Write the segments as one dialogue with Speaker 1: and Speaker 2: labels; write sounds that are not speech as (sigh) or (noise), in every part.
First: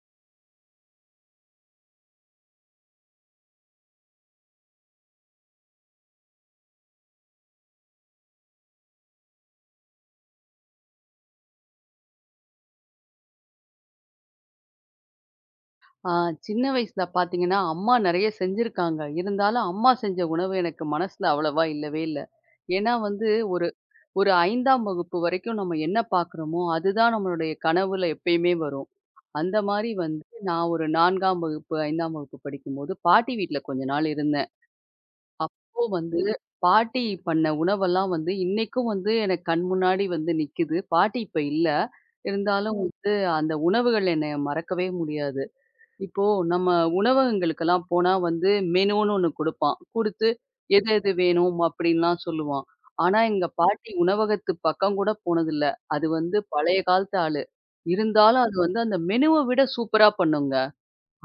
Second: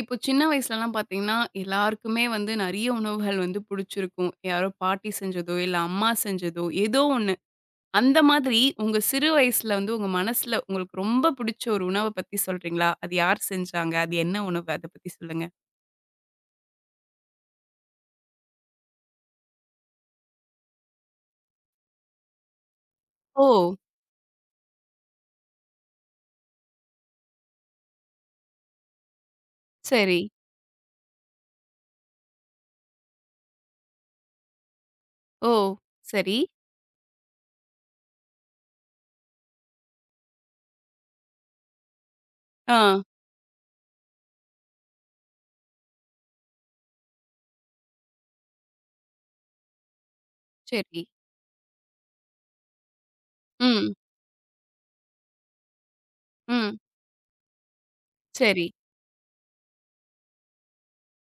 Speaker 1: இப்போ சின்ன வயசுலலாம் பார்த்தீங்கன்னா, எல்லாருக்குமே நெறைய உணவுகள் புடிச்சிருக்கும். யாரோ பாட்டி செஞ்சதோ, இல்ல அம்மா செஞ்சதோ ஏதோ ஒண்ணு. அந்த மாதிரி உங்க சிறு வயசுல உங்க மனசுல உங்களுக்கு ரொம்ப புடிச்ச ஒரு உணவ பத்தி சொல்றீங்களா? அது யார் செஞ்சாங்க? அது என்ன உணவு? அத பத்தி சொல்லுங்க.
Speaker 2: ஆ சின்ன வயசுல பார்த்தீங்கன்னா, அம்மா நெறைய செஞ்சிருக்காங்க. இருந்தாலும் அம்மா செஞ்ச உணவு எனக்கு மனசுல அவ்வளவா இல்லவே இல்ல. ஏன்னா வந்து
Speaker 1: ஓ!
Speaker 2: ஒரு ஒரு 5ஆம் வகுப்பு வரைக்கும் நம்ம என்ன பார்க்குறோமோ, அதுதான் நம்மளுடைய கனவுல எப்பயுமே வரும். அந்த மாரி
Speaker 1: சரி.
Speaker 2: வந்து நான் ஒரு 4ஆம் வகுப்பு, 5ஆம் வகுப்பு படிக்கும்போது பாட்டி வீட்ல கொஞ்ச நாள் இருந்தேன்.
Speaker 1: ஓ!
Speaker 2: அப்போ வந்து
Speaker 1: சரி.
Speaker 2: பாட்டி பண்ண உணவெல்லாம் வந்து இன்னைக்கும் வந்து எனக்கு கண் முன்னாடி வந்து நிக்குது. பாட்டி இப்ப இல்ல. இருந்தாலும்
Speaker 1: ஆ.
Speaker 2: வந்து அந்த உணவுகள் என்னைய மறக்கவே முடியாது. இப்போ நம்ம உணவகங்களுக்கெல்லாம் போனா வந்து மெனுன்னு ஒண்ணு குடுப்பான். குடுத்து எது
Speaker 1: சரி.
Speaker 2: எது வேணும் அப்படின்லாம் சொல்லுவான். ஆனா எங்க பாட்டி
Speaker 1: ம்.
Speaker 2: உணவகத்து பக்கம் கூட போனதில்ல. அது வந்து
Speaker 1: ம்.
Speaker 2: பழைய காலத்து ஆளு. இருந்தாலும் அது
Speaker 1: சரி.
Speaker 2: வந்து அந்த மெனுவ விட சூப்பரா பண்ணுங்க.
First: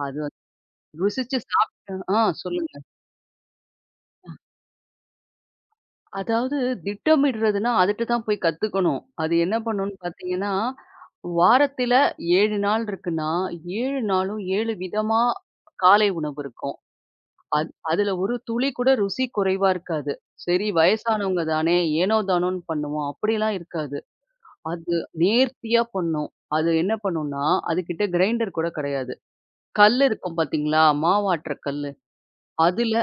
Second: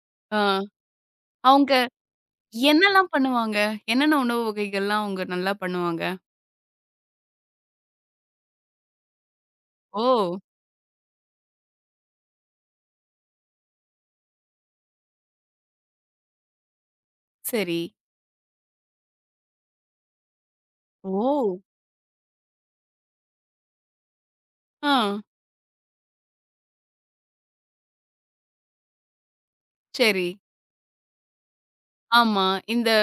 Speaker 2: அது வந்து
Speaker 1: ஆ.
Speaker 2: ருசிச்சு
Speaker 1: அவுங்க
Speaker 2: சாப்ட்டு சொல்லுங்க.
Speaker 1: என்னலாம் பண்ணுவாங்க? என்னென்ன உணவு வகைகள்லாம் அவங்க நல்லா பண்ணுவாங்க?
Speaker 2: அதாவது திட்டமிடுறதுன்னா அதுட்ட தான் போய் கத்துக்கணும். அது என்ன பண்ணும்னு
Speaker 1: ஓ!
Speaker 2: பார்த்தீங்கன்னா, வாரத்தில 7 நாள் இருக்குன்னா, 7 நாளும் 7 விதமா காலை உணவு இருக்கும்.
Speaker 1: சரி.
Speaker 2: அதுல ஒரு துளி கூட ருசி குறைவா இருக்காது. சரி வயசானவங்க
Speaker 1: ஓ!
Speaker 2: தானே, ஏனோ தானோன்னு பண்ணுவோம். அப்படிலாம் இருக்காது.
Speaker 1: ஆ.
Speaker 2: அது நேர்த்தியா பண்ணும். அது என்ன பண்ணும்னா, அதுகிட்ட கிரைண்டர் கூட கிடையாது. கல்
Speaker 1: சரி.
Speaker 2: இருக்கும் பார்த்தீங்களா? மாவாட்டுற கல்லு.
Speaker 1: ஆமா. இந்த
Speaker 2: அதுல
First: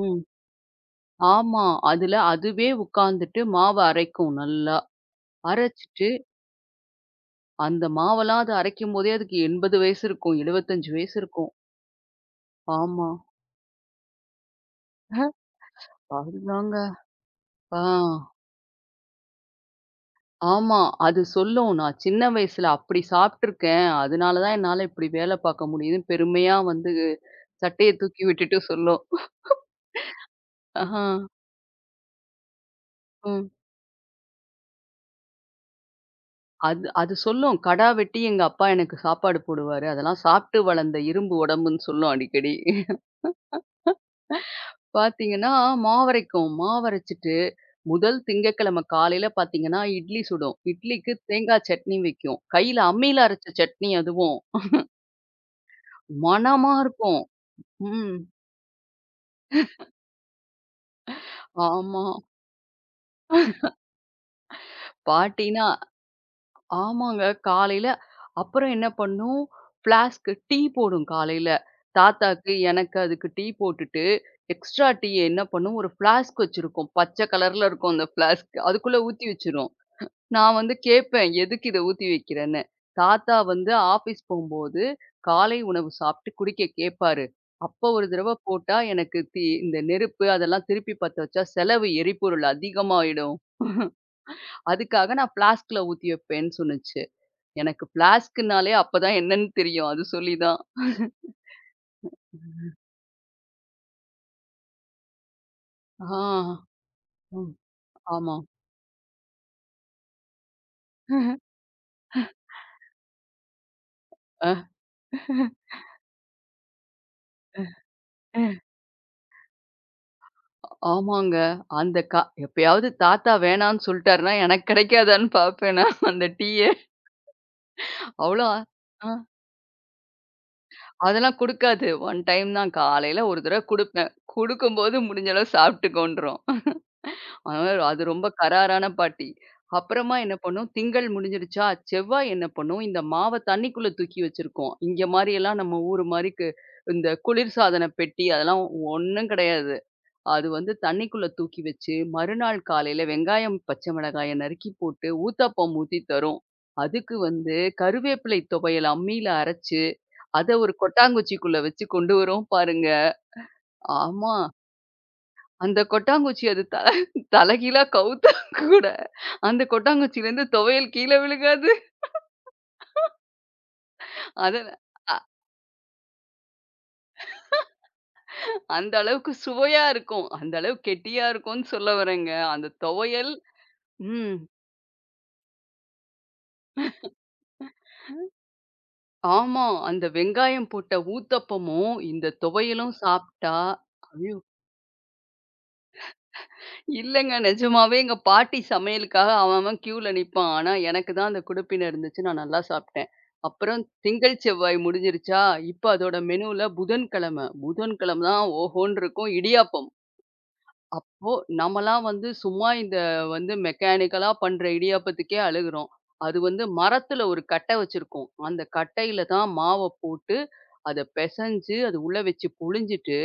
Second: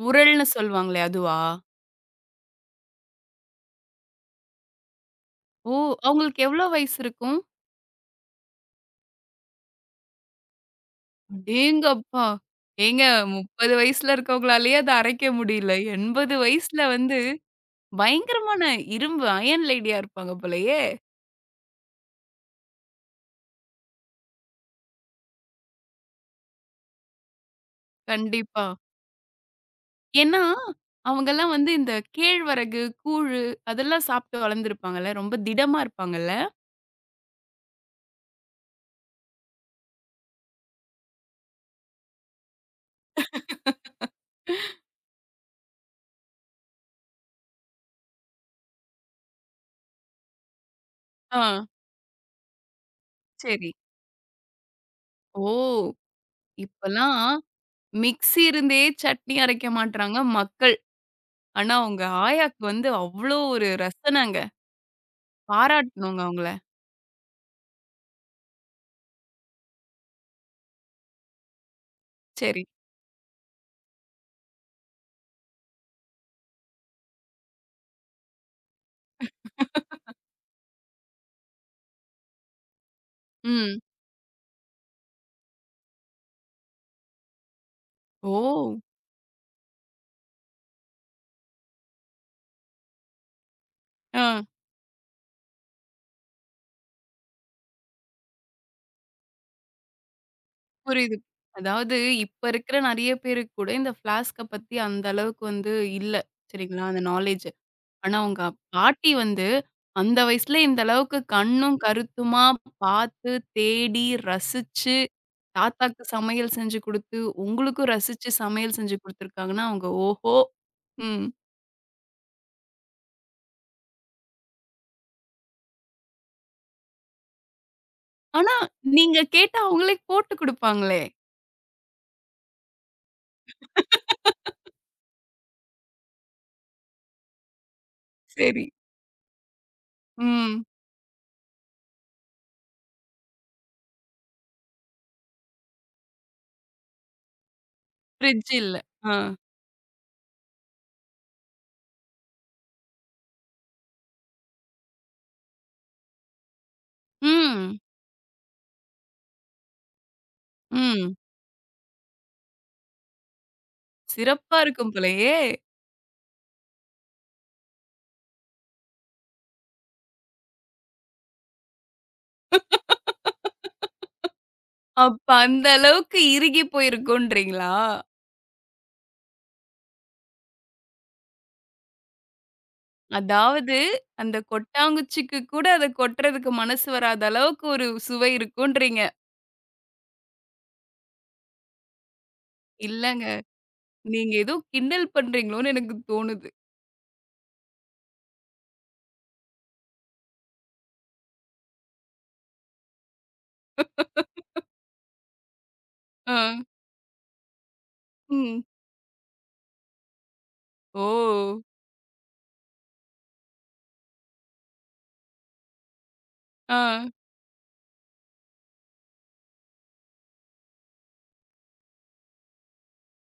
Speaker 2: ம்.
Speaker 1: உரல்ன்னு சொல்லுவாங்களே அதுவா?
Speaker 2: ஆமா. அதுல அதுவே உட்காந்துட்டு மாவ அரைக்கும் நல்லா.
Speaker 1: ஓ!
Speaker 2: அரைச்சுட்டு,
Speaker 1: அவங்களுக்கு எவ்ளோ வயசு இருக்கும்?
Speaker 2: அந்த மாவெல்லாம் அது அரைக்கும்போதே அதுக்கு 80 வயசு இருக்கும். 75 வயசு
Speaker 1: ம்.
Speaker 2: இருக்கும்.
Speaker 1: ஏங்கப்பா! ஏங்க
Speaker 2: ஆமா.
Speaker 1: 30 வயசுல இருக்கவங்களாலயே அத அரைக்க
Speaker 2: அஹ்,
Speaker 1: முடியல. 80 வயசுல
Speaker 2: அதுதாங்க. ஆ.
Speaker 1: பயங்கரமான இரும்பு அயன் லேடியா இருப்பாங்க
Speaker 2: ஆமா.
Speaker 1: போலயே!
Speaker 2: அது சொல்லும். நான் சின்ன வயசுல அப்படி சாப்ட்டுருக்கேன். அதனால தான் என்னால இப்படி வேல பாக்க முடியுதுன்னு பெருமையா வந்து சட்டைய தூக்கி விட்டுட்டு
Speaker 1: கண்டிப்பா.
Speaker 2: சொல்லும்.
Speaker 1: ஏன்னா,
Speaker 2: ஆஹா.
Speaker 1: அவங்கலாம் இந்த கேழ்வரகு, கூழு
Speaker 2: ம்.
Speaker 1: அதெல்லாம் சாப்பிட்டு வளர்ந்துருப்பாங்கல்ல. ரொம்ப திடமா இருப்பாங்கல்ல.
Speaker 2: அது அது சொல்லும். கடா வெட்டி எங்க அப்பா எனக்கு சாப்பாடு போடுவாரு. அதெல்லாம் சாப்ட்டு வளர்ந்த இரும்பு உடம்புன்னு சொல்லும் அடிக்கடி. பாத்தீங்கன்னா, மாவரைக்கும். மாவரைச்சுட்டு முதல் திங்கட்கிழமை காலையில பாத்தீங்கன்னா, இட்லி சுடும். இட்லிக்கு
Speaker 1: ஆ
Speaker 2: தேங்கா சட்னி வைக்கும். கையில அம்மியில அரைச்ச
Speaker 1: சரி.
Speaker 2: சட்னி அதுவும்.
Speaker 1: ஓ!
Speaker 2: மணமா இருக்கும்.
Speaker 1: இப்பலாம்
Speaker 2: ம்.
Speaker 1: மிக்ஸி இருந்தே சட்னி அரைக்க மாட்றாங்க மக்கள். ஆனா, உங்க
Speaker 2: ஆமா.
Speaker 1: ஆயாக்கு அவ்ளோ ஒரு ரசனங்க.
Speaker 2: பாட்டின்னா
Speaker 1: பாராட்டணுங்க அவங்கள.
Speaker 2: ஆமாங்க. காலையில அப்புறம் என்ன பண்ணும், ஃப்ளாஸ்க் டீ போடும் காலையில. தாத்தாக்கு,
Speaker 1: சரி.
Speaker 2: எனக்கு அதுக்கு டீ போட்டுட்டு, எக்ஸ்ட்ரா டீ என்ன பண்ணும், ஒரு ஃப்ளாஸ்க் வச்சிருக்கும். பச்சை கலர்ல இருக்கும் அந்த ஃப்ளாஸ்க். அதுக்குள்ள ஊத்தி வச்சிரும். நான் வந்து கேட்பேன், "எதுக்கு இத ஊத்தி வைக்கிறேன்னு?" தாத்தா வந்து
Speaker 1: ம்.
Speaker 2: ஆஃபீஸ் போம்போது, காலை உணவு சாப்பிட்டு குடிக்க கேட்பாரு. அப்போ ஒரு தடவ போட்டா,
Speaker 1: ஓ!
Speaker 2: எனக்கு இந்த நெருப்பு அதெல்லாம் திருப்பி பத்த வச்சா செலவு எரிபொருள் அதிகமாயிடும்.
Speaker 1: ஆ
Speaker 2: அதுக்காக நான் ஃப்ளாஸ்க்ல ஊத்தி வைப்பேன்னு சொன்னுச்சு. எனக்கு ஃப்ளாஸ்க்னாலே அப்பதான் என்னன்னு தெரியும். அது சொல்லி தான்.
Speaker 1: புரியுது. அதாவது இப்ப இருக்கிற நெறைய பேருக்கு கூட இந்த ஃப்ளாஸ்க்க பத்தி அந்த அளவுக்கு
Speaker 2: ஆ.
Speaker 1: இல்ல. சரிங்களா? அந்த நாலேட்ஜ்.
Speaker 2: ம்.
Speaker 1: ஆனா,
Speaker 2: ஆமா.
Speaker 1: உங்க பாட்டி அந்த வயசுல இந்த அளவுக்கு கண்ணும், கருத்துமா பார்த்து, தேடி,
Speaker 2: அ.
Speaker 1: ரசிச்சு, தாத்தாக்கு சமையல் செஞ்சு குடுத்து, உங்களுக்கும் ரசிச்சு சமையல் செஞ்சு குடுத்துருக்காங்கன்னா, அவங்க ஓஹோ! ம்.
Speaker 2: ஆமாங்க. அந்த க எப்பயாவது தாத்தா வேணான்னு சொல்ட்டாருன்னா, எனக்கு கிடைக்காதான்னு பார்ப்பேன் நான் அந்த டீய. அவ்ளோ
Speaker 1: ஆனா,
Speaker 2: ஆ
Speaker 1: நீங்க கேட்டா அவங்களே போட்டு குடுப்பாங்களே!
Speaker 2: அதெல்லாம் குடுக்காது. ஒன் டைம் தான் காலையில ஒரு தடவ குடுப்பேன். குடுக்கும்போது முடிஞ்ச அளவு சாப்பிட்டுக்கோன்றும். ஆ அது ரொம்ப
Speaker 1: சரி.
Speaker 2: கறாரான பாட்டி. அப்புறமா என்ன
Speaker 1: ம்.
Speaker 2: பண்ணும், திங்கள் முடிஞ்சிருச்சா, செவ்வாய் என்ன பண்ணும், இந்த மாவ தண்ணிக்குள்ள தூக்கி வச்சிருக்கும். இங்க மாரியெல்லாம் நம்ம ஊரு மாரிக்கு இந்த குளிர்சாதன பெட்டி
Speaker 1: ஃப்ரிட்ஜ்
Speaker 2: அதெல்லாம்
Speaker 1: இல்ல. ஆ.
Speaker 2: ஒண்ணும் கிடையாது. அது வந்து தண்ணிக்குள்ள தூக்கி வச்சு, மறுநாள் காலையில வெங்காயம், பச்சை மிளகாய நறுக்கி போட்டு ஊத்தாப்பம் ஊத்தி தரும். அதுக்கு வந்து
Speaker 1: ம்.
Speaker 2: கருவேப்பிலை துவையல் அம்மியில அரைச்சு, அத ஒரு
Speaker 1: ம்.
Speaker 2: கொட்டாங்குச்சிக்குள்ள வச்சு கொண்டு வரும் பாருங்க. ஆமா.
Speaker 1: சிறப்பா இருக்கும் போலயே!
Speaker 2: அந்த கொட்டாங்குச்சி அது த தலைகீழா கவுத்தா கூட அந்த கொட்டாங்குச்சியிலேருந்து துவையல் கீழ விழுகாது. அது அ
Speaker 1: அப்ப அந்த அளவுக்கு இறுகி போயிருக்குன்றீங்களா?
Speaker 2: அந்த அளவுக்கு சுவையா இருக்கும். அந்த அளவு கெட்டியா இருக்கும்னு சொல்ல வரேங்க. அந்த துவையல்
Speaker 1: அதாவது, அந்த
Speaker 2: ம்.
Speaker 1: கொட்டாங்குச்சிக்கு கூட அத கொட்டுறதுக்கு மனசு வராத அளவுக்கு ஒரு சுவை இருக்குன்றீங்க.
Speaker 2: ஆமா. அந்த வெங்காயம் போட்ட ஊத்தப்பமும், இந்த துவையலும்
Speaker 1: இல்லங்க.
Speaker 2: சாப்ட்டா
Speaker 1: நீங்க
Speaker 2: ஐயோ!
Speaker 1: ஏதோ கிண்டல் பண்றீங்களோன்னு எனக்கு தோணுது.
Speaker 2: இல்லங்க நிஜமாவே எங்க பாட்டி சமையலுக்காக அவன் அவன் கியூல நிப்பான். ஆனா எனக்கு தான் அந்த குடுப்பினை இருந்துச்சு. நான் நல்லா சாப்ட்டேன். அப்புறம் திங்கள், செவ்வாய் முடிஞ்சிருச்சா, இப்ப அதோட
Speaker 1: ஆ.
Speaker 2: மெனுல புதன்கிழமை. புதன்கிழமை தான்
Speaker 1: ம்.
Speaker 2: ஓஹோன்னு இருக்கும் இடியாப்பம். ஓ!
Speaker 1: ஓ!
Speaker 2: நம்மலாம் வந்து சும்மா இந்த வந்து மெக்கானிக்கலா பண்ற இடியாப்பத்துக்கே அழுகுறோம். அது வந்து
Speaker 1: ஆ.
Speaker 2: மரத்துல ஒரு கட்டை வச்சிருக்கோம். அந்த கட்டையில தான் மாவ போட்டு, அத பெசஞ்சு அது உள்ள வச்சு புழிஞ்சிட்டு,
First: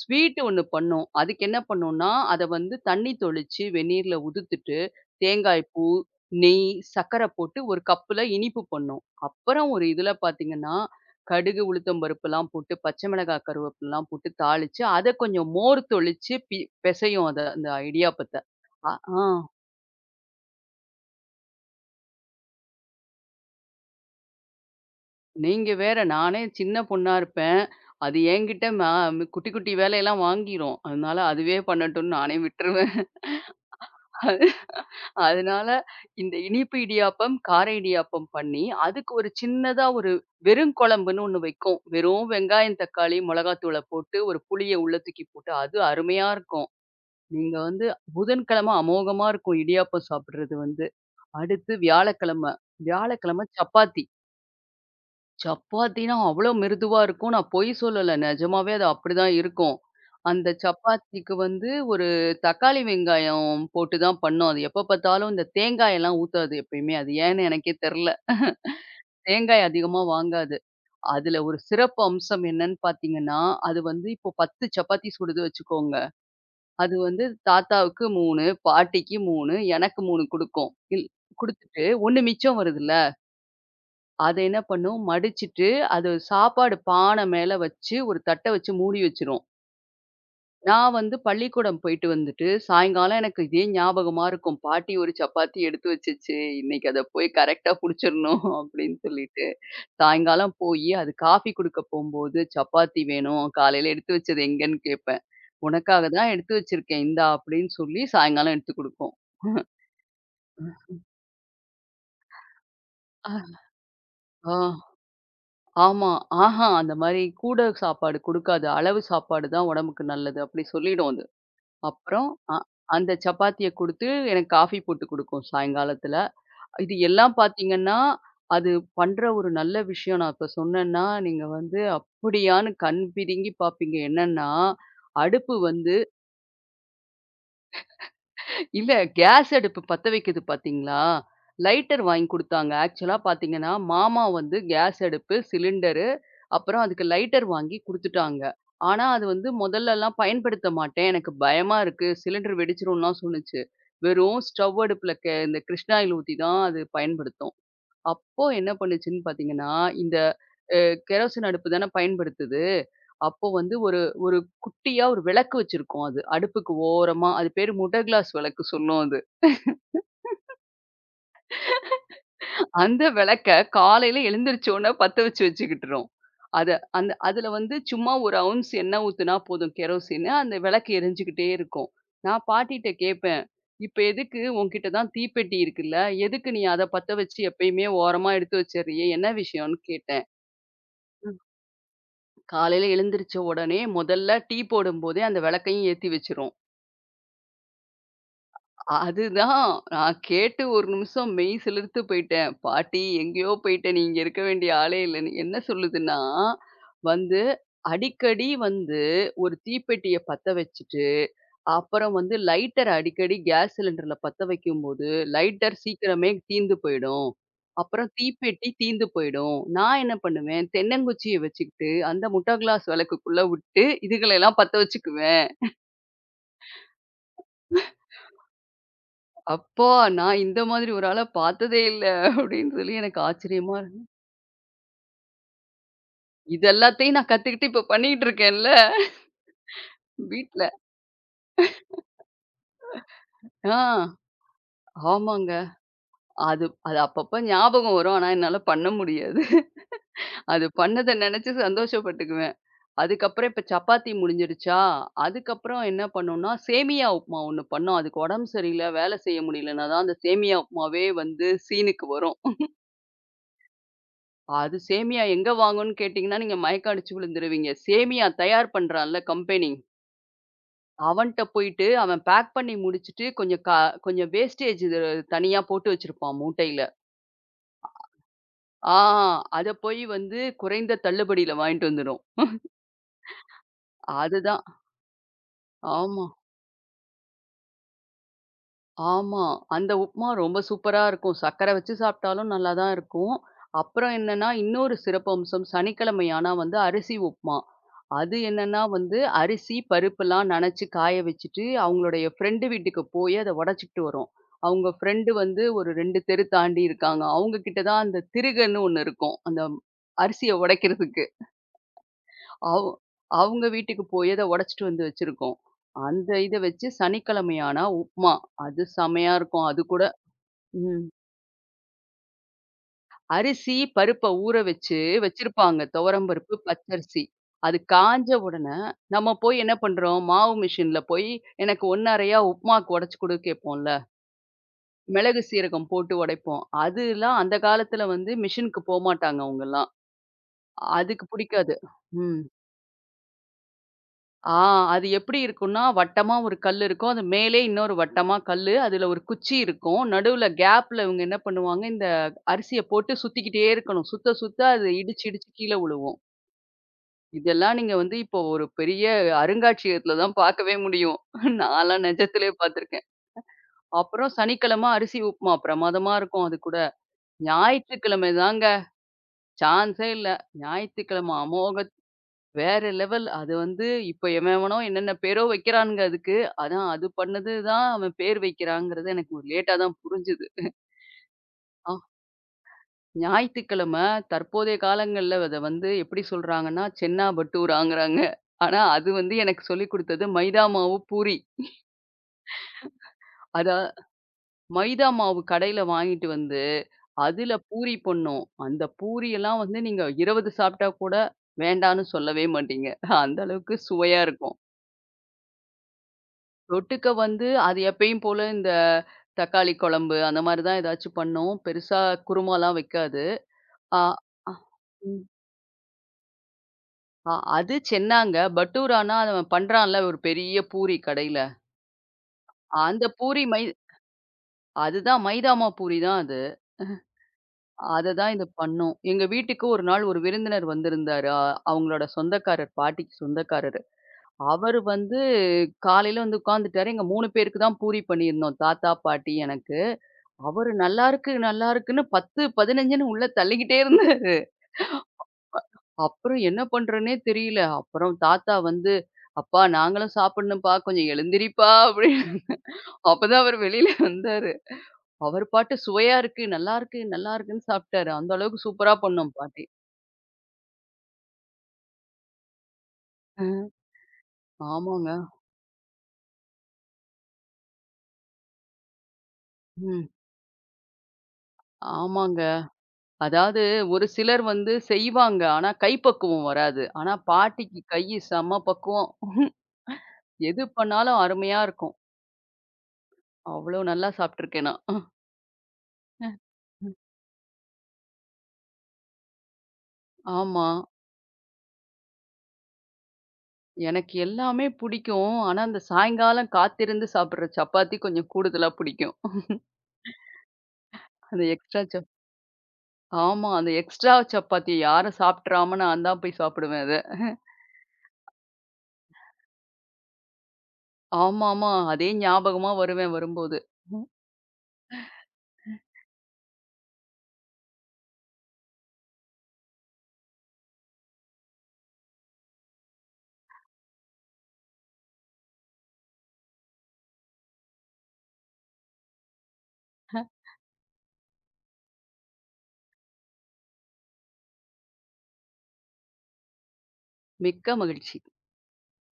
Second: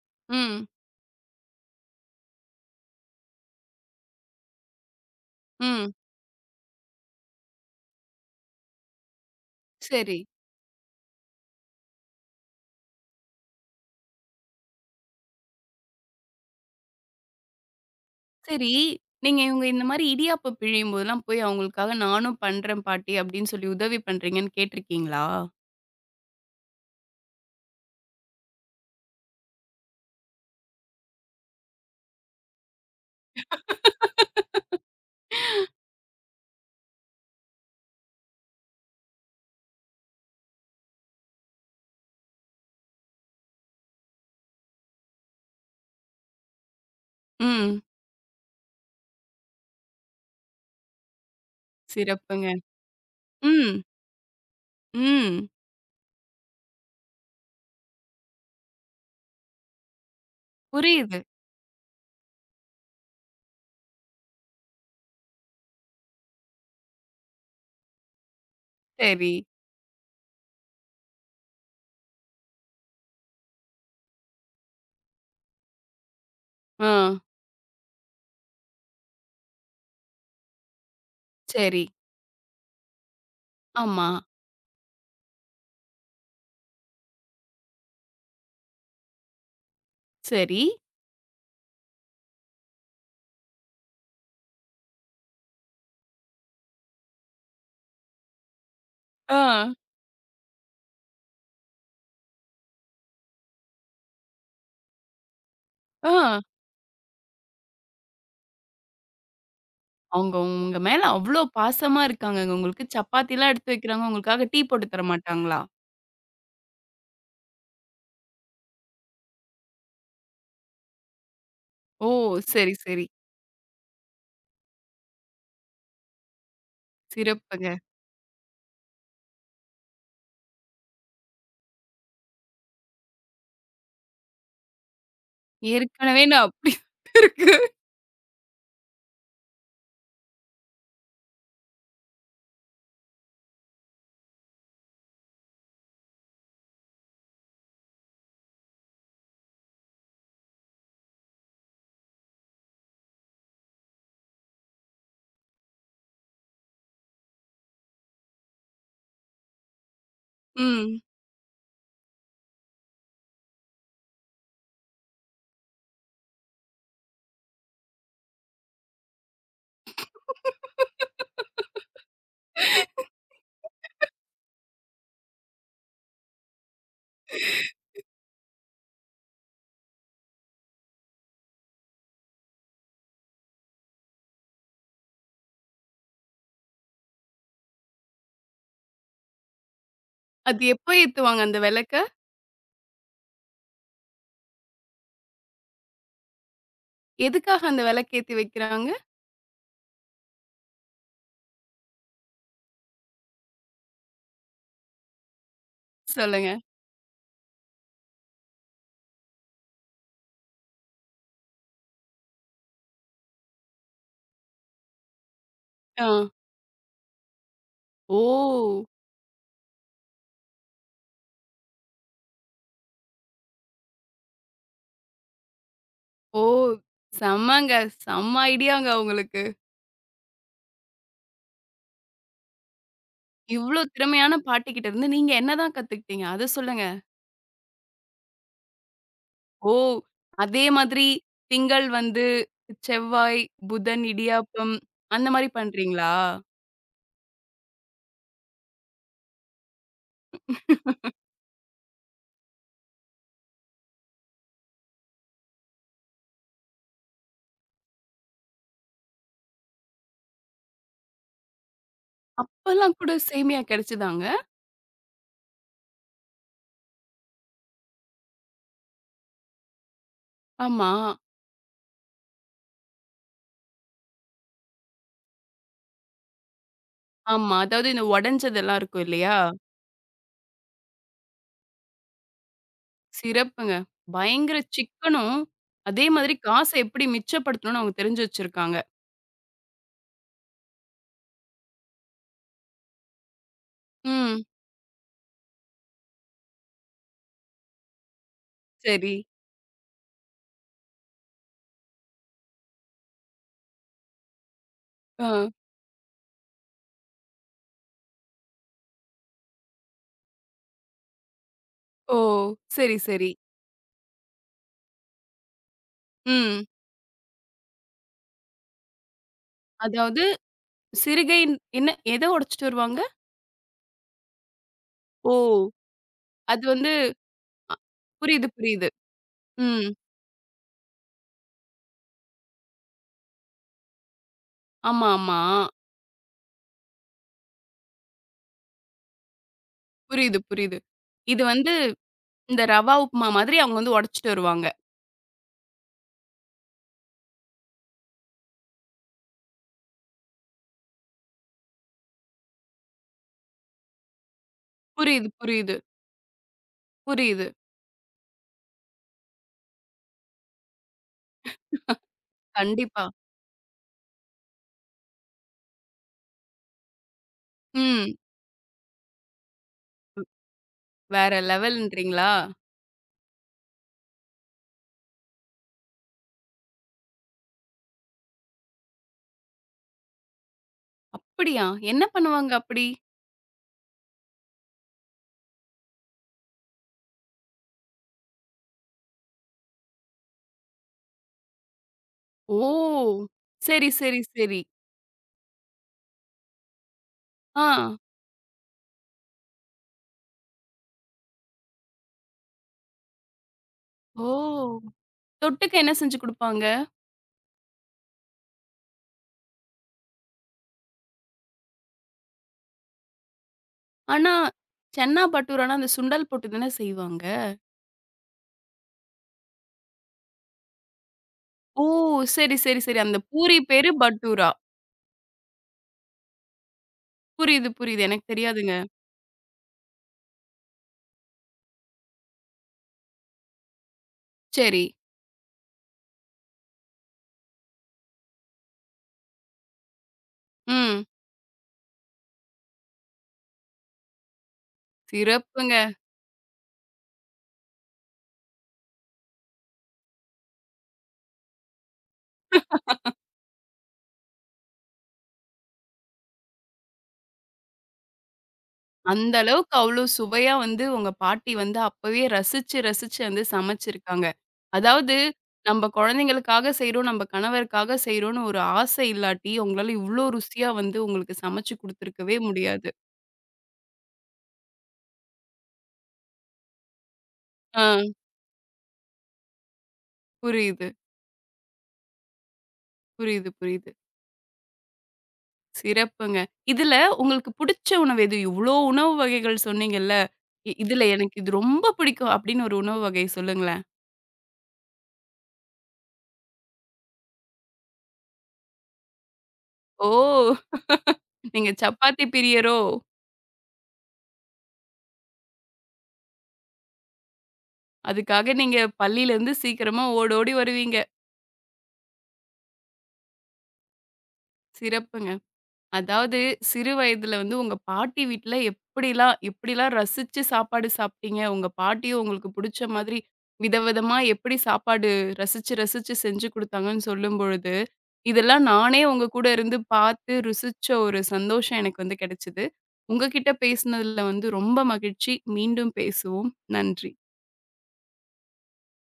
Speaker 2: ஸ்வீட் ஒண்ணு
Speaker 1: ம்.
Speaker 2: பண்ணோம். அதுக்கு என்ன பண்ணோம்னா, அத வந்து தண்ணி தொளிச்சு வெந்நீர்ல உதுத்துட்டு, தேங்காய் பூ,
Speaker 1: ம்.
Speaker 2: நெய், சர்க்கரை போட்டு ஒரு கப்புல இனிப்பு பண்ணோம். அப்புறம் ஒரு இதுல
Speaker 1: சரி.
Speaker 2: பார்த்தீங்கன்னா, கடுகு, உளுத்தம் பருப்புலாம் போட்டு, பச்சை மிளகாய், கருவேப்பிலலாம் போட்டு தாளிச்சு, அத கொஞ்சம் மோர் தொளிச்சு பெசையும் அத அந்த இடியாப்பத்த.
Speaker 1: சரி.
Speaker 2: அ ஆ
Speaker 1: நீங்க இவங்க இந்த மாரி இடியாப்பம் பிழியும்போதெல்லாம் போய் அவங்களுக்காக நானும் பண்றேன் பாட்டி அப்படின்னு சொல்லி உதவி பண்றீங்கன்னு கேட்டிருக்கீங்களா?
Speaker 2: நீங்க வேற நானே சின்ன பொண்ணா இருப்பேன். அது என்கிட்ட ம குட்டி குட்டி வேலையெல்லாம் வாங்கிரும். அதனால அதுவே பண்ணட்டும்னு நானே விட்டுருவேன். (laughs) அதனால இந்த இனிப்பு இடியாப்பம், கார இடியாப்பம் பண்ணி, அதுக்கு ஒரு சின்னதா ஒரு வெறும் குழம்புன்னு ஒண்ணு வைக்கும். வெறும் வெங்காயம், தக்காளி, மொளகாத்தூள போட்டு ஒரு புளிய உள்ள தூக்கி போட்டு அது அருமையா இருக்கும். நீங்க
Speaker 1: ம்.
Speaker 2: வந்து புதன்கிழமை அமோகமா இருக்கும் இடியாப்பம் சாப்பிடுறது வந்து. அடுத்து
Speaker 1: சிறப்புங்க.
Speaker 2: வியாழக்கிழமை, வியாழக்கிழமை
Speaker 1: ம்.
Speaker 2: சப்பாத்தி.
Speaker 1: ம்.
Speaker 2: சப்பாத்தினா அவ்ளோ மிருதுவா இருக்கும். நான் பொய் சொல்லல. நிஜமாவே அது அப்படிதான் இருக்கும். அந்த
Speaker 1: புரியுது.
Speaker 2: சப்பாத்திக்கு வந்து ஒரு தக்காளி வெங்காயம் போட்டு தான் பண்ணோம். அது எப்ப பார்த்தாலும் இந்த தேங்காயெல்லாம் ஊத்தாது எப்பயுமே. அது ஏன்னு எனக்கே தெர்ல.
Speaker 1: சரி.
Speaker 2: தேங்காய் அதிகமா வாங்காது. அதுல ஒரு சிறப்பு அம்சம் என்னன்னு பார்த்தீங்கன்னா, அது வந்து இப்போ 10 சப்பாத்தி சுடுது வச்சுக்கோங்க.
Speaker 1: ஆ.
Speaker 2: அது வந்து தாத்தாவுக்கு 3, பாட்டிக்கு 3, எனக்கு 3 குடுக்கும். இல் குடுத்துட்டு
Speaker 1: சரி.
Speaker 2: 1 மிச்சம் வருதுல்ல,
Speaker 1: ஆமா.
Speaker 2: அத என்ன பண்ணும் மடிச்சிட்டு, அது சாப்பாடு பானை மேல வச்சு ஒரு தட்ட வச்சு மூடி வச்சுரும்.
Speaker 1: சரி.
Speaker 2: நான் வந்து பள்ளிக்கூடம் போயிட்டு வந்துட்டு, சாயங்காலம் எனக்கு இதே ஞாபகமா இருக்கும். பாட்டி ஒரு சப்பாத்தி எடுத்து வச்சுச்சு. இன்னைக்கு அத போய் கரெக்ட்டா புடிச்சிரணும் (laughs) அப்படின்னு
Speaker 1: ஆ.
Speaker 2: சொல்லிட்டு, சாயங்காலம் போயி அது காஃபி குடுக்க போம்போது, "சப்பாத்தி வேணும். காலையில எடுத்து வச்சது எங்கன்னு?" கேட்பேன். "உனக்காக
Speaker 1: ஆ.
Speaker 2: தான் எடுத்து வச்சிருக்கேன். இந்தா" அப்படின்னு சொல்லி சாயங்காலம் எடுத்து குடுக்கும்.
Speaker 1: அவங்க உங்க
Speaker 2: (laughs)
Speaker 1: மேல அவ்ளோ பாசமா இருக்காங்கங்க. உங்களுக்கு
Speaker 2: ஆ,
Speaker 1: சப்பாத்திலாம் எடுத்து வைக்கிறாங்க. உங்களுக்காக
Speaker 2: ஆ,
Speaker 1: டீ போட்டு தர மாட்டாங்களா?
Speaker 2: ஆமா. ஆஹா அந்த மாரி கூட சாப்பாடு குடுக்காது. அளவு சாப்பாடு தான் உடம்புக்கு நல்லது. அப்படி சொல்லிடும் அது.
Speaker 1: ஓ!
Speaker 2: அப்புறம் அ
Speaker 1: சரி, சரி.
Speaker 2: அந்த சப்பாத்திய குடுத்து எனக்கு காஃபி போட்டு குடுக்கும் சாயங்காலத்துல. இது எல்லாம்
Speaker 1: சிறப்புங்க.
Speaker 2: பார்த்தீங்கன்னா, அது பண்ற ஒரு நல்ல விஷயம் நான் இப்ப சொன்னேன்னா, நீங்க வந்து அப்படியான்னு கண் பிதுங்கி பார்ப்பீங்க. என்னன்னா, அடுப்பு வந்து
Speaker 1: ஏற்கனவே நான் அப்படி இருக்கு.
Speaker 2: இல்ல கேஸ் அடுப்பு பத்த வைக்குது பாத்தீங்களா? லைட்டர் வாங்கி குடுத்தாங்க. ஆக்சுவலா பாத்தீங்கன்னா, மாமா வந்து கேஸ் அடுப்பு, சிலிண்டரு, அப்புறம் அதுக்கு லைட்டர் வாங்கி குடுத்துட்டாங்க. ஆனா, அது வந்து முதல்லலாம் பயன்படுத்த மாட்டேன். எனக்கு பயமா இருக்கு. சிலிண்டர் வெடிச்சிரும்லாம் சொன்னுச்சு. வெறும் ஸ்டவ் அடுப்புல இந்த கிருஷ்ணாயில் ஊத்தி தான் அது பயன்படுத்தும். அப்போ என்ன பண்ணுச்சுன்னு பார்த்தீங்கன்னா, இந்த அ
Speaker 1: ம்.
Speaker 2: கெரோசின் அடுப்பு தானே பயன்படுத்துது. அப்போ வந்து ஒரு ஒரு குட்டியா ஒரு விளக்கு வச்சிருக்கும் அது. அடுப்புக்கு ஓரமா அது பேரு முட கிளாஸ் விளக்கு சொல்லும் அது. அந்த விளக்க காலையில எழுந்திரிச்ச உடனே பத்த வச்சு வச்சுக்கிட்டுரும். அத அந்த அதில வந்து சும்மா 1 அவுன்ஸ் எண்ணெய் ஊத்துனா போதும் கெரோசின். அந்த விளக்கு எரிஞ்சுகிட்டே இருக்கும். நான் பாட்டிட்ட கேட்பேன், "இப்ப எதுக்கு உன்கிட்ட தான் தீப்பெட்டி இருக்குல்ல, எதுக்கு நீ அத பத்த வச்சு எப்பயுமே ஓரமா எடுத்து வச்சர்றியே? என்ன விஷயம்ன்னு?" கேட்டேன்.
Speaker 1: அது எப்ப ஏத்துவாங்க அந்த விளக்க?
Speaker 2: காலையில எழுந்திரிச்ச உடனே முதல்ல டீ போடும்போதே அந்த விளக்கையும் ஏத்தி வச்சுரும்.
Speaker 1: எதுக்காக அந்த விளக்கு ஏத்தி வைக்கிறாங்க?
Speaker 2: அதுதான். நான் கேட்டு ஒரு நிமிஷம் மெய் சிலிர்த்து போயிட்டேன். பாட்டி எங்கேயோ போயிட்டேன். நீ இங்க இருக்க வேண்டிய ஆளே இல்லன்னு. என்ன சொல்லுதுன்னா,
Speaker 1: சொல்லுங்க.
Speaker 2: வந்து அடிக்கடி வந்து ஒரு தீப்பெட்டிய பத்த வச்சுட்டு, அப்புறம் வந்து லைட்டர அடிக்கடி கேஸ் சிலிண்டர்ல பத்த வைக்கும்போது, லைட்டர்
Speaker 1: ஆ.
Speaker 2: சீக்கிரமே தீந்து போயிடும். அப்புறம்
Speaker 1: ஓ!
Speaker 2: தீப்பெட்டி தீந்து போயிடும். நான் என்ன பண்ணுவேன், தென்னங்குச்சிய வச்சுக்கிட்டு, அந்த முட்டை கிளாஸ் விளக்குக்குள்ள விட்டு, இதுகளெல்லாம் பத்த வச்சுக்குவேன்.
Speaker 1: ஓ! செம்மங்க. செம்ம ஐடியாங்க உங்களுக்கு.
Speaker 2: அப்பா! நான் இந்த மாதிரி ஒரு ஆள பார்த்ததே இல்ல அப்டின்னு சொல்லி எனக்கு ஆச்சரியமா
Speaker 1: இவ்ளோ
Speaker 2: இருந்தது.
Speaker 1: திறமையான பாட்டிகிட்ட இருந்து நீங்க என்னதான் கத்துக்கிட்டீங்க? அத
Speaker 2: இது
Speaker 1: சொல்லுங்க.
Speaker 2: எல்லாத்தையும் நான் கத்துக்கிட்டு இப்ப பண்ணிட்டு இருக்கேன்ல
Speaker 1: ஓ! அதே
Speaker 2: வீட்ல.
Speaker 1: மாதிரி திங்கள் செவ்வாய், புதன்
Speaker 2: ஆ
Speaker 1: இடியாப்பம் அந்த மாரி
Speaker 2: ஆமாங்க.
Speaker 1: பண்றீங்களா?
Speaker 2: அது அது அப்பப்ப ஞாபகம் வரும். ஆனா என்னால பண்ண முடியாது. அது பண்ணத நெனச்சு சந்தோஷப்பட்டுக்குவேன். அதுக்கப்புறம் இப்ப சப்பாத்தி முடிஞ்சிருச்சா, அதுக்கப்புறம் என்ன பண்ணோம்னா, சேமியா உப்புமா ஒண்ணு பண்ணோம். அதுக்கு உடம்பு சரியில்ல, வேல செய்ய முடியலன்னா தான் அந்த சேமியா உப்புமாவே வந்து சீனுக்கு வரும்.
Speaker 1: அப்பலாம் கூட சேமியா கிடைச்சதாங்க?
Speaker 2: அது சேமியா எங்க வாங்கும்ன்னு கேட்டீங்கன்னா, நீங்க மயக்கம் அடிச்சு விழுந்துருவீங்க. சேமியா தயார் பண்றான்ல கம்பெனி,
Speaker 1: ஆமா,
Speaker 2: அவன்ட்ட போயிட்டு அவன் பேக் பண்ணி முடிச்சுட்டு கொஞ்சம் வேஸ்டேஜ் இது தனியா போட்டு வச்சிருப்பான் மூட்டையில.
Speaker 1: ஆமா. அதாவது இந்த உடைஞ்சதெல்லாம்
Speaker 2: ஆ
Speaker 1: இருக்கும் இல்லையா?
Speaker 2: அத போய் வந்து குறைந்த தள்ளுபடியில வாங்கிட்டு வந்துரும்.
Speaker 1: சிறப்புங்க. பயங்கர
Speaker 2: அதுதான்.
Speaker 1: சிக்கனும், அதே
Speaker 2: ஆமா.
Speaker 1: மாதிரி காச எப்படி மிச்சப்படுத்தணும்னு அவங்க தெரிஞ்சு வச்சிருக்காங்க.
Speaker 2: ஆமா. அந்த உப்மா ரொம்ப சூப்பரா இருக்கும். சர்க்கரை வச்சு சாப்பிட்டாலும் நல்லா தான் இருக்கும். அப்புறம்
Speaker 1: ம்.
Speaker 2: என்னன்னா, இன்னொரு சிறப்பம்சம் சனிக்கிழமை ஆனா வந்து அரிசி உப்மா. அது என்னன்னா
Speaker 1: சரி.
Speaker 2: வந்து அரிசி, பருப்புலாம் நனைச்சு காய வச்சுட்டு, அவங்களுடைய ஃப்ரெண்டு வீட்டுக்கு போய் அத உடைச்சுக்கிட்டு வரோம். அவங்க
Speaker 1: ஆ.
Speaker 2: ஃப்ரெண்டு வந்து ஒரு 2 தெரு தாண்டி இருக்காங்க. அவங்க கிட்ட தான் அந்த திருகன்னு ஒண்ணு இருக்கும். அந்த அரிசிய உடைக்கிறதுக்கு.
Speaker 1: ஓ!
Speaker 2: அவ்
Speaker 1: சரி, சரி.
Speaker 2: அவங்க வீட்டுக்கு போய் அத உடைச்சுட்டு வந்து வச்சிருக்கோம். அந்த இத
Speaker 1: ம்.
Speaker 2: வச்சு சனிக்கிழமை ஆனா உப்மா. அது செமையா இருக்கும். அது கூட
Speaker 1: அதாவது
Speaker 2: ம்.
Speaker 1: சிறுகை என்ன எத உடைச்சுட்டு வருவாங்க?
Speaker 2: அரிசி, பருப்ப ஊற வச்சு
Speaker 1: ஓ!
Speaker 2: வச்சிருப்பாங்க. துவரம்பருப்பு,
Speaker 1: அது வந்து
Speaker 2: பச்சரிசி. அது காஞ்ச
Speaker 1: புரியுது,
Speaker 2: உடனே,
Speaker 1: புரியுது.
Speaker 2: நம்ம போய் என்ன
Speaker 1: ம்.
Speaker 2: பண்றோம், மாவு மிஷின்ல போய் எனக்கு 1/2 உப்புமாவுக்கு உடைச்சு குடு கேட்போம்ல.
Speaker 1: ஆமா, ஆமா.
Speaker 2: மிளகு, சீரகம் போட்டு உடைப்போம். அதுலாம் அந்த காலத்துல வந்து மிஷினுக்கு போமாட்டாங்க அவங்கலாம்.
Speaker 1: புரியுது, புரியுது.
Speaker 2: அதுக்கு
Speaker 1: இது வந்து
Speaker 2: பிடிக்காது. ம்.
Speaker 1: இந்த ரவா உப்புமா மாதிரி அவங்க உடைச்சுட்டு
Speaker 2: ஆ
Speaker 1: வருவாங்க.
Speaker 2: அது எப்படி இருக்கும்னா, வட்டமா ஒரு கல் இருக்கும். அது மேலே இன்னொரு வட்டமா கல்லு. அதுல ஒரு குச்சி இருக்கும். நடுவுல கேப்ல இவங்க என்ன பண்ணுவாங்க, இந்த அரிசிய போட்டு சுத்திக்கிட்டே இருக்கணும். சுத்த, சுத்த அது இடிச்சு,
Speaker 1: புரியுது,
Speaker 2: இடிச்சு கீழ
Speaker 1: புரியுது,
Speaker 2: விழுவும்.
Speaker 1: புரியுது.
Speaker 2: இதெல்லாம் நீங்க வந்து இப்போ ஒரு பெரிய அருங்காட்சியகத்துல தான் பார்க்கவே முடியும். (laughs) நான்லாம் நெஜத்திலே பார்த்துருக்கேன்.
Speaker 1: கண்டிப்பா.
Speaker 2: அப்புறம் சனிக்கிழமை அரிசி உப்புமா பிரமாதமா இருக்கும் அது கூட.
Speaker 1: ம்.
Speaker 2: ஞாயிற்றுக்கிழமை தாங்க சான்ஸே இல்ல.
Speaker 1: வேற
Speaker 2: ஞாயிற்றுக்கிழமை அமோக
Speaker 1: லெவல்ன்றீங்களா?
Speaker 2: வேற லெவல். அது வந்து இப்ப எவன் எவனோ என்னென்ன பேரோ வைக்கிறானுங்க அதுக்கு. ஆனா அது பண்ணது தான் அவன் பேர் வைக்கிறாங்கிறது எனக்கு ஒரு லேட்டா தான் புரிஞ்சுது.
Speaker 1: அப்படியா?
Speaker 2: ஆ
Speaker 1: என்ன பண்ணுவாங்க அப்படி?
Speaker 2: ஞாயித்துக்கிழமை தற்போதைய காலங்கள்ல அத வந்து எப்படி சொல்றாங்கன்னா, சென்னா பட்டூராங்கிறாங்க. ஆனா அது வந்து எனக்கு சொல்லிக் குடுத்தது மைதா மாவு பூரி.
Speaker 1: ஓ!
Speaker 2: அதா
Speaker 1: சரி, சரி, சரி.
Speaker 2: மைதா மாவு கடையில வாங்கிட்டு வந்து, அதுல பூரி
Speaker 1: ஆ.
Speaker 2: பண்ணோம். அந்த பூரியெல்லாம் வந்து நீங்க 20 சாப்பிட்டா கூட வேண்டான்னு சொல்லவே மாட்டீங்க. அந்த அளவுக்கு சுவையா இருக்கும்.
Speaker 1: ஓ! தொட்டுக்க என்ன செஞ்சு குடுப்பாங்க?
Speaker 2: தொட்டுக்க வந்து அது எப்பயும் போல இந்த தக்காளி குழம்பு அந்த மாதிரி தான் ஏதாச்சும் பண்ணும். பெருசா குருமாலாம் வைக்காது. ஆ
Speaker 1: ஆனா,
Speaker 2: அ
Speaker 1: சென்னா
Speaker 2: ம்.
Speaker 1: பட்டூரான்னா அந்த சுண்டல் போட்டு தானே செய்வாங்க.
Speaker 2: அது சென்னாங்க. பட்டூரான்னா அவன் பண்றான்ல ஒரு பெரிய பூரி கடையில.
Speaker 1: ஓ! சரி, சரி, சரி.
Speaker 2: அந்த
Speaker 1: அந்த
Speaker 2: பூரி
Speaker 1: பூரி
Speaker 2: மை
Speaker 1: பேரு பட்டூரா.
Speaker 2: அதுதான் மைதா மாவு பூரி தான் அது.
Speaker 1: புரியுது, புரியுது.
Speaker 2: அத
Speaker 1: எனக்கு
Speaker 2: தான் இது
Speaker 1: தெரியாதுங்க.
Speaker 2: பண்ணும். எங்க வீட்டுக்கு ஒரு நாள் ஒரு விருந்தினர் வந்திருந்தாரு. அவங்களோட சொந்தக்காரர், பாட்டிக்கு சொந்தக்காரரு. அவரு
Speaker 1: சரி.
Speaker 2: வந்து காலையில வந்து உட்கார்ந்துட்டாரு. எங்க 3 பேருக்கு தான் பூரி பண்ணியிருந்தோம். தாத்தா, பாட்டி எனக்கு. அவரு
Speaker 1: ம்.
Speaker 2: நல்லா இருக்கு, நல்லா இருக்குன்னு 10, 15ன்னு உள்ள தள்ளிக்கிட்டே இருந்தாரு.
Speaker 1: சிறப்புங்க.
Speaker 2: அப்புறம் என்ன பண்றதுன்னே தெரியல. அப்புறம் தாத்தா வந்து, "அப்பா நாங்களும் சாப்பிடணும்ப்பா, கொஞ்சம் எழுந்திரிப்பா" அப்படின்னு. அப்பதான் அவரு வெளியில வந்தாரு. அவர் பாட்டு சுவையா இருக்கு, நல்லா இருக்கு, நல்லா இருக்குன்னு சாப்பிட்டாரு. அந்த அளவுக்கு சூப்பரா பண்ணோம்
Speaker 1: அந்த
Speaker 2: பாட்டி.
Speaker 1: அளவுக்கு அவ்ளோ சுவையா உங்க பாட்டி அப்பவே ரசிச்சு, ரசிச்சு
Speaker 2: அ
Speaker 1: சமைச்சிருக்காங்க.
Speaker 2: ஆமாங்க.
Speaker 1: அதாவது நம்ம குழந்தைங்களுக்காக செய்றோம், நம்ம கணவருக்காக செய்றோம்ன்னு ஒரு ஆசை இல்லாட்டி, உங்களால
Speaker 2: ம்.
Speaker 1: இவ்ளோ ருசியா உங்களுக்கு சமைச்சு குடுத்துருக்கவே
Speaker 2: ஆமாங்க.
Speaker 1: முடியாது.
Speaker 2: அதாவது ஒரு சிலர் வந்து செய்வாங்க. ஆனா கைப்பக்குவம் வராது. ஆனா பாட்டிக்கு
Speaker 1: ஆ.
Speaker 2: செம பக்குவம். எது
Speaker 1: புரியுது,
Speaker 2: பண்ணாலும் அருமையா இருக்கும்.
Speaker 1: புரியுது,
Speaker 2: அவ்வளோ
Speaker 1: புரியுது.
Speaker 2: நல்லா சாப்பிட்டுருக்கேன் நான்.
Speaker 1: சிறப்புங்க. இதுல உங்களுக்கு புடிச்ச உணவு எது? இவ்ளோ உணவு வகைகள் சொன்னீங்கல்ல,
Speaker 2: ஆமா.
Speaker 1: இதுல எனக்கு இது ரொம்ப பிடிக்கும் அப்படின்னு ஒரு உணவு வகை சொல்லுங்களேன்.
Speaker 2: எனக்கு எல்லாமே பிடிக்கும். ஆனா, அந்த சாயங்காலம் காத்திருந்து சாப்பிடுற சப்பாத்தி கொஞ்சம் கூடுதலா பிடிக்கும்.
Speaker 1: ஓ!
Speaker 2: அந்த
Speaker 1: நீங்க
Speaker 2: எக்ஸ்ட்ரா சப்
Speaker 1: சப்பாத்தி பிரியரோ?
Speaker 2: ஆமா. அந்த எக்ஸ்ட்ரா சப்பாத்தி யாரும் சாப்பிட்றாம நான் தான் போய் சாப்பிடுவேன் அத.
Speaker 1: அதுக்காக நீங்க பள்ளியிலருந்து சீக்கிரமா ஓடோடி வருவீங்க.
Speaker 2: ஆமாமா. அதே ஞாபகமா வருவேன் வரும்போது. ம்.
Speaker 1: சிறப்புங்க. அதாவது சிறு வயதுல உங்க பாட்டி வீட்ல எப்படிலாம் எப்படிலாம் ரசிச்சு சாப்பாடு சாப்பிட்டீங்க? உங்க பாட்டியும் உங்களுக்கு புடிச்ச மாதிரி விதவிதமா எப்படி சாப்பாடு ரசிச்சு ரசிச்சு செஞ்சு குடுத்தாங்கன்னு சொல்லும்பொழுது இதெல்லாம் நானே உங்க கூட இருந்து பார்த்து ருசிச்ச ஒரு சந்தோஷம் எனக்கு கிடைச்சது. உங்ககிட்ட பேசினதுல ரொம்ப மகிழ்ச்சி. மீண்டும் பேசுவோம். நன்றி.
Speaker 2: மிக்க மகிழ்ச்சி.